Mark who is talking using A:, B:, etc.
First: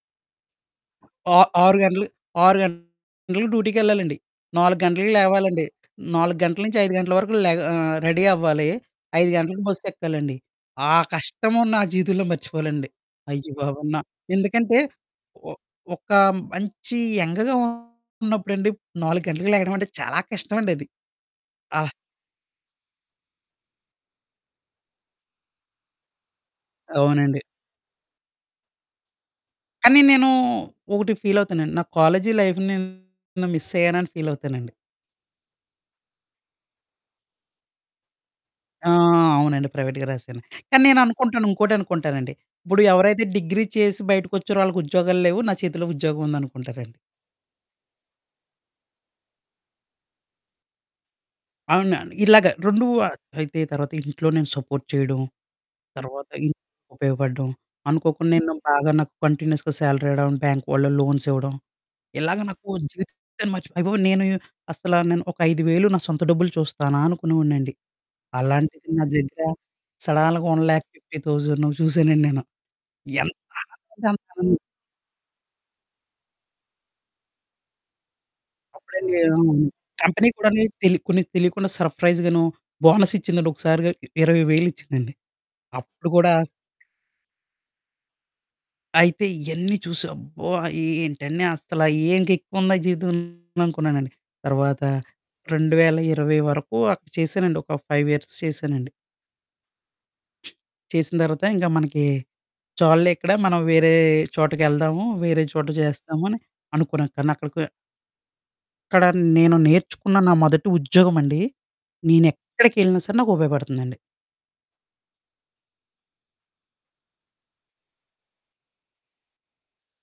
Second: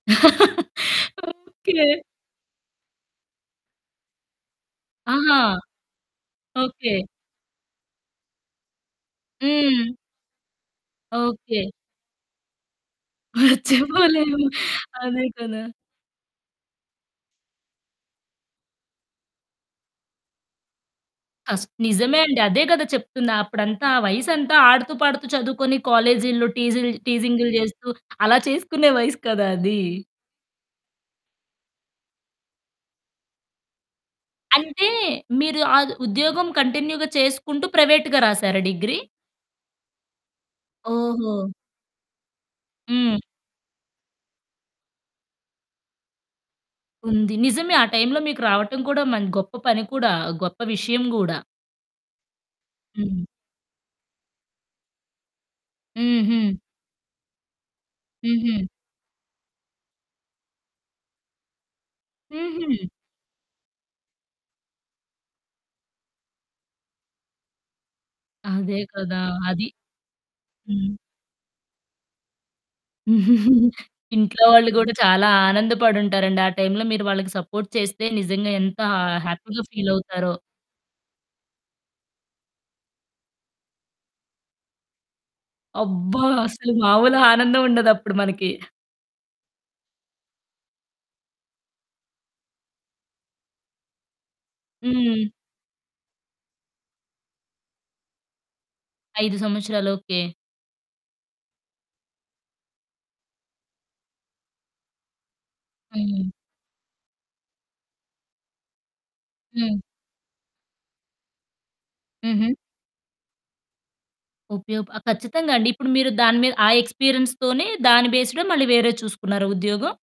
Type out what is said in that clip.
A: ఆ
B: ఓకే.
A: ఆరు గంటలు 6 గంటల‌కి డ్యూటీకెళ్ళాలండి. 4 గంటలకి
B: ఆహా!
A: లేవాలండి. 4 గంటల నుంచి, 5
B: ఓకే.
A: గంటల వరకు లేగా ఆహ్, రెడీ అవ్వాలి. 5 గంటలకు
B: హ్మ్.
A: బస్సెక్కాలండి. ఆ
B: ఓకే.
A: కష్టము నా జీవితంలో మర్చిపోలెనండి. అయ్య బాబోయి! న
B: మర్చిపోలేము.
A: ఎందుకంటే,
B: అదే
A: ఒ
B: కదా.
A: ఒక మంచి యంగ్‌‌గా ఉన్నప్పుడండి, 4 గంటలకి లేగడం అంటే చాలా కష్టం అండది.
B: అస్
A: ఆహ్
B: నిజమే అండి. అదే కదా చెప్తున్నా అప్పుడంతా ఆ వయసంతా ఆడుతూ, పాడుతూ చదువుకొని కాలేజి‌లో టీజిల్
A: అవునండి.
B: టీజింగ్‌లు చేస్తూ అలా చేసుకునే వయసు కదా అది.
A: కానీ నేను ఒకటి ఫీలవుతానండి, నా కాలేజి లైఫ్‌ని నేను మిస్సయ్యానా అని ఫీలవుతానండి.
B: అంటే, మీరు ఆద్ ఉద్యోగం కంటిన్యూ‌గా చేసుకుంటూ, ప్రైవేట్‌గా రాసారా
A: ఆ!
B: డిగ్రీ?
A: అవునండి. ప్రైవేట్‌గా రాసాను. కానీ నేను అనుకుంటాను
B: ఓహో!
A: ఇంకోటి అనుకుంటానండి. ఇప్పుడు
B: హ్మ్.
A: ఎవరైతే డిగ్రీ చేసి బయటికొచ్చిరో ఆళ్ళకి ఉద్యోగాలు లేవు. నా చేతిలో ఉద్యోగం ఉందనుకుంటారండి.
B: ఉంది. నిజమే ఆ టైంలో మీకు రావటం కూడా, మ గొప్ప పని కూడా గొప్ప విషయం గూడా.
A: అవునండి. ఇలాగ 2 ఆహ్,
B: హ్మ్.
A: అయితే తర్వాత ఇంట్లో నేను సపోర్ట్ చేయడం, తర్వాత ఇన్
B: హుహు.
A: ఉపయోగపడడం, అనుకోకుండా నేను
B: హుహు.
A: బాగా నాకు కంటిన్యూయస్‌గా సాలరీ రావడం, బ్యాంక్ వాళ్ళు లోన్స్ ఇవ్వడం, ఇలాగ నాకు
B: హుహు.
A: జీవితాన్ని మర్చిపో అయ్య బాబోయి! నేను అసల నేను ఒక 5,000 నా సొంత డబ్బులు చూస్తానా అనుకునేవాడినండి.
B: అదే
A: అలాంటిది నా
B: కదా!
A: దగ్గర
B: అది.
A: సడాల్‌గ వన్ ల్యాక్
B: హ్మ్.
A: ఫిఫ్టీ థౌజన్ చూసానండి నేను. ఎంత కావాలంటే
B: ఇంట్లో
A: అంత్
B: వాళ్ళు కూడా చాలా ఆనందపడి ఉంటారండి. ఆ టైంలో మీరు వాళ్ళకి సపోర్ట్ చేస్తే నిజంగా ఎంత హ
A: అప్పుడండి ఆ!
B: హ్యాపీగా
A: అవును. కంపెనీ
B: ఫీలవుతారో.
A: కూడానీ తెల్ కొన్ని తెలియకుండా సర్ప్రైజ్ గాను, బోనస్సిచ్చిందండి ఒకసారిగా 20,000 ఇచ్చిందండి. అప్పుడు
B: అబ్బా!
A: కూడా
B: అసలు మాములుగా ఆనందం ఉండదు అప్పుడు మనకి.
A: అయితే, ఇయన్నీ చూసి అబ్బో! ఆహ్, ఇ ఏంటండి అసలు ఏం ఎక్కువ ఉందా జీవితం అనుకున్నానండి. తర్వాత
B: హ్మ్.
A: 2020 వరకు అక్కడ చేశానండి ఒక 5 ఇయర్స్ చేశానండి.
B: 5 సంవత్సరాలు. ఓకే.
A: చేసిన తర్వాత, ఇంకా మనకి చాలులే ఇక్కడ, మనం వేరే చోటకి ఎళ్దాము, వేరే చోట చేస్తాము
B: హ్మ్.
A: అని అనుకున్నా కానీ, అక్కడికె ఇక్కడ నేను
B: హ్మ్.
A: నేర్చుకున్న నా మొదటి ఉద్యోగం అండి. నేను
B: హుహు.
A: ఎక్కడికెళ్ళినా సరే, నాకు ఉపయోగపడుతుందండి.
B: ఉపయోప ఆ! ఖచ్చితంగా అండి. ఇప్పుడు మీరు దాని మీద ఆ ఎక్స్‌పీరియన్స్ తోనే, దాని బేస్డే మళ్ళీ వేరేది చూసుకున్నారా ఉద్యోగం?